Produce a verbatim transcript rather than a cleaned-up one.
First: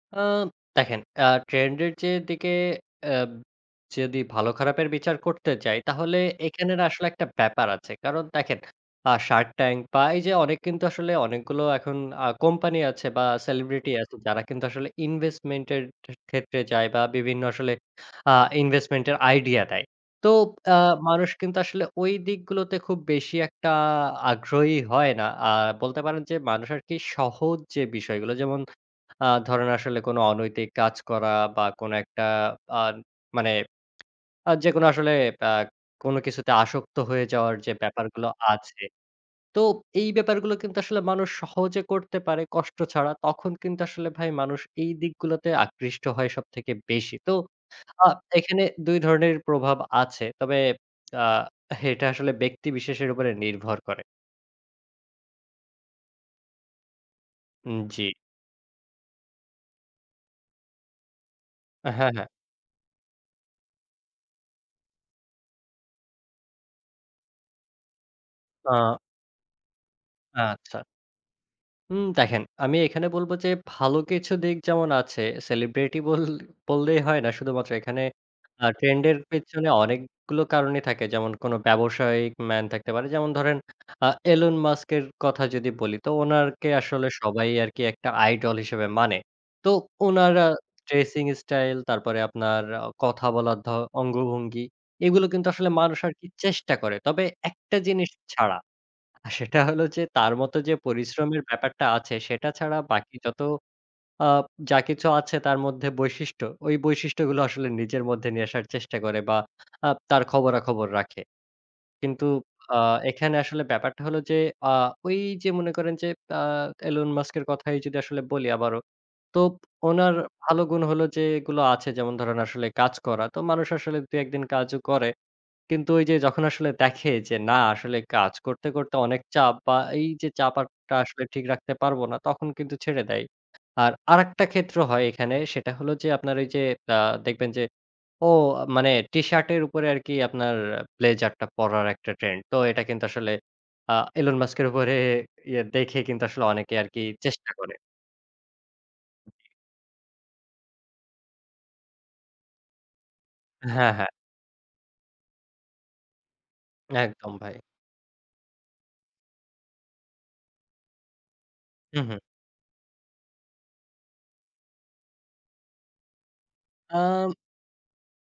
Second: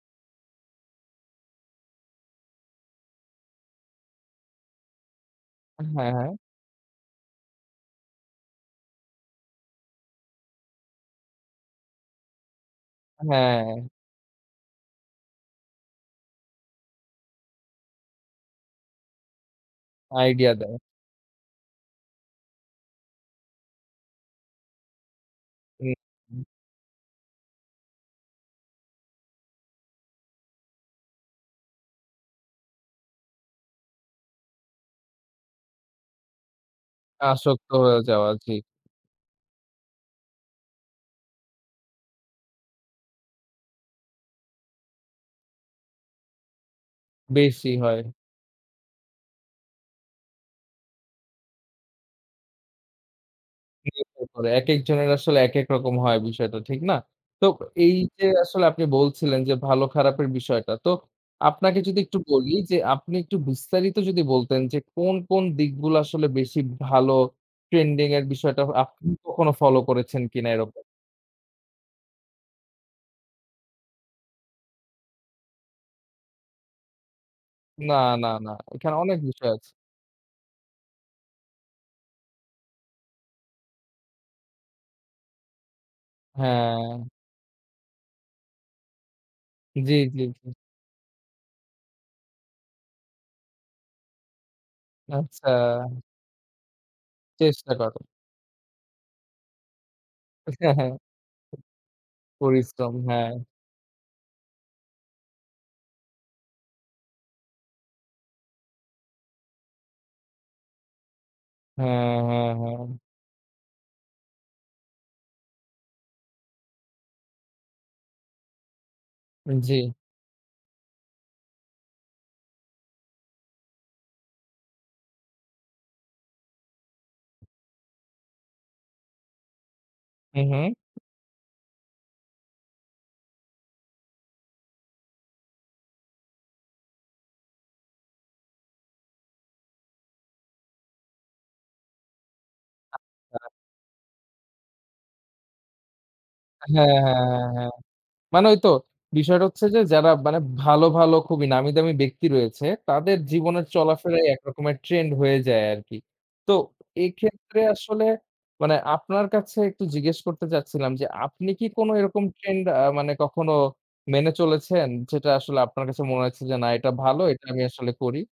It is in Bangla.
আ দেখেন আ ট্রেন্ড এর যে দিকে অ্যা যেদি ভালো খারাপের বিচার করতে যাই, উম হ্যাঁ, তাহলে হ্যাঁ। এখানের আসলে একটা ব্যাপার আছে। কারণ দেখেন আ Shark Tank বা এই যে অনেক কিন্তু আসলে অনেকগুলো এখন আ কোম্পানি আছে বা হ্যাঁ। সেলিব্রিটি আছে যারা কিন্তু আসলে ইনভেস্টমেন্ট এর টে ক্ষেত্রে যায়। বা বিভিন্ন আসলে আ ইনভেস্টমেন্টের আইডিয়া দেয়। তো আইডিয়া আ দেয়। মানুষ কিন্তু আসলে ওই দিকগুলোতে খুব বেশি একটা আগ্রহী হয় না। আ হু, বলতে পারেন যে হু। মানুষ আরকি সহজ যে বিষয়গুলো যেমন আ ধরেন আসলে কোনো অনৈতিক কাজ করা বা কোন একটা আ মানে আ যেকোনো আসলে আ কোন কিছুতে আসক্ত হয়ে যাওয়ার আসক্ত যে হয়ে ব্যাপারগুলো যাওয়া, জি। আছে। তো এই ব্যাপারগুলো কিন্তু আসলে মানুষ সহজে করতে পারে কষ্ট ছাড়া। তখন কিন্তু আসলে ভাই মানুষ এই দিকগুলোতে আকৃষ্ট হয় সবথেকে বেশি। তো বেশি হয়। আ এখানে দুই ধরনের প্রভাব আছে। তবে আ এটা আসলে ব্যক্তি বিশেষের উপরে নির্ভর করে। [unintelligible] একেক জনের আসলে একেক রকম হয় বিষয়টা, ঠিক না? তো হুম, এই জি। যে আসলে আপনি বলছিলেন যে ভালো খারাপের বিষয়টা। তো আপনাকে হ্যাঁ, যদি একটু হ্যাঁ। বলি যে আপনি একটু বিস্তারিত যদি বলতেন যে কোন কোন দিকগুলো আসলে বেশি ভালো? ট্রেন্ডিং এর বিষয়টা আ আপনি কখনো ফলো করেছেন কিনা আচ্ছা। এরকম? হুম, দেখেন আমি এখানে বলব যে ভালো কিছু দিক যেমন আছে, সেলিব্রিটি বল বললেই হয় না শুধুমাত্র না, এখানে, না, না। আ এখানে ট্রেন্ড এর অনেক বিষয় আছ পেছনে অনেকগুলো কারণই থাকে। যেমন কোন ব্যবসায়িক ম্যান থাকতে পারে। যেমন ধরেন আ Elon Musk এর কথা যদি বলি। তো উনারকে হ্যাঁ। আসলে সবাই আরকি একটা আইডল হিসেবে মানে। তো জি, জি, উনারা জি। ড্রেসিং ইস্টাইল তারপরে আপনার আ কথা বলার ধ অঙ্গভঙ্গি এগুলো কিন্তু আচ্ছা। আসলে মানুষ আরকি চেষ্টা করে। তবে চেষ্টা একটা করো। জিনিস ছাড়া। সেটা হলো যে তার মত যে পরিশ্রমের ব্যাপারটা আছে, সেটা ছাড়া পরিশ্রম, বাকি হ্যাঁ। যত আ যা কিছু আছে তার মধ্যে বৈশিষ্ট্য, ওই বৈশিষ্ট্যগুলো আসলে নিজের মধ্যে নিয়ে আসার চেষ্টা করে বা আ তার খবরাখবর রাখে। হ্যাঁ, কিন্তু হ্যাঁ, আ হ্যাঁ। এখানে আসলে ব্যাপারটা হলো যে আ ওই যে মনে করেন যে আ Elon Musk এর কথাই যদি আসলে বলি আবারো। তো জি। ওনার ভালো গুণ হল যে এগুলো আছে যেমন ধরেন আসলে কাজ করা। তো মানুষ আসলে দুই একদিন কাজও করে। কিন্তু ওই যে যখন আসলে দেখে যে না আসলে কাজ করতে করতে অনেক চাপ বা এই যে হু, চাপ হু। আর টা আসলে ঠিক রাখতে পারবো না, তখন কিন্তু ছেড়ে দেয়। আর আরেকটা ক্ষেত্র হয় এখানে, সেটা হলো যে আপনার ওই যে আ দেখবেন যে ও মানে টিশার্টের উপরে আরকি আপনার ব্লেজার টা পড়ার একটা ট্রেন্ড। তো এটা কিন্তু আসলে আচ্ছা। আ Elon Musk উপরে ইয়া দেখে কিন্তু আসলে অনেকে হ্যাঁ, আরকি হ্যাঁ, হ্যাঁ, চেষ্টা হ্যাঁ। করে। মানে ওই তো বিষয়টা হচ্ছে যে যারা মানে ভালো, ভালো খুবই নামি দামি ব্যক্তি রয়েছে, তাদের জীবনের হ্যাঁ, হ্যাঁ। চলাফেরাই এক রকমের ট্রেন্ড হয়ে যায় আরকি। তো একদম, ভাই। এক্ষেত্রে আসলে মানে আপনার কাছে একটু জিজ্ঞেস করতে চাচ্ছিলাম যে আপনি কি কোন হু, হু। এরকম ট্রেন্ড আ মানে কখনো মেনে চলেছেন? যেটা আসলে আপনার কাছে মনে হয়েছে যে না এটা ভালো, আ এটা আমি আসলে করি?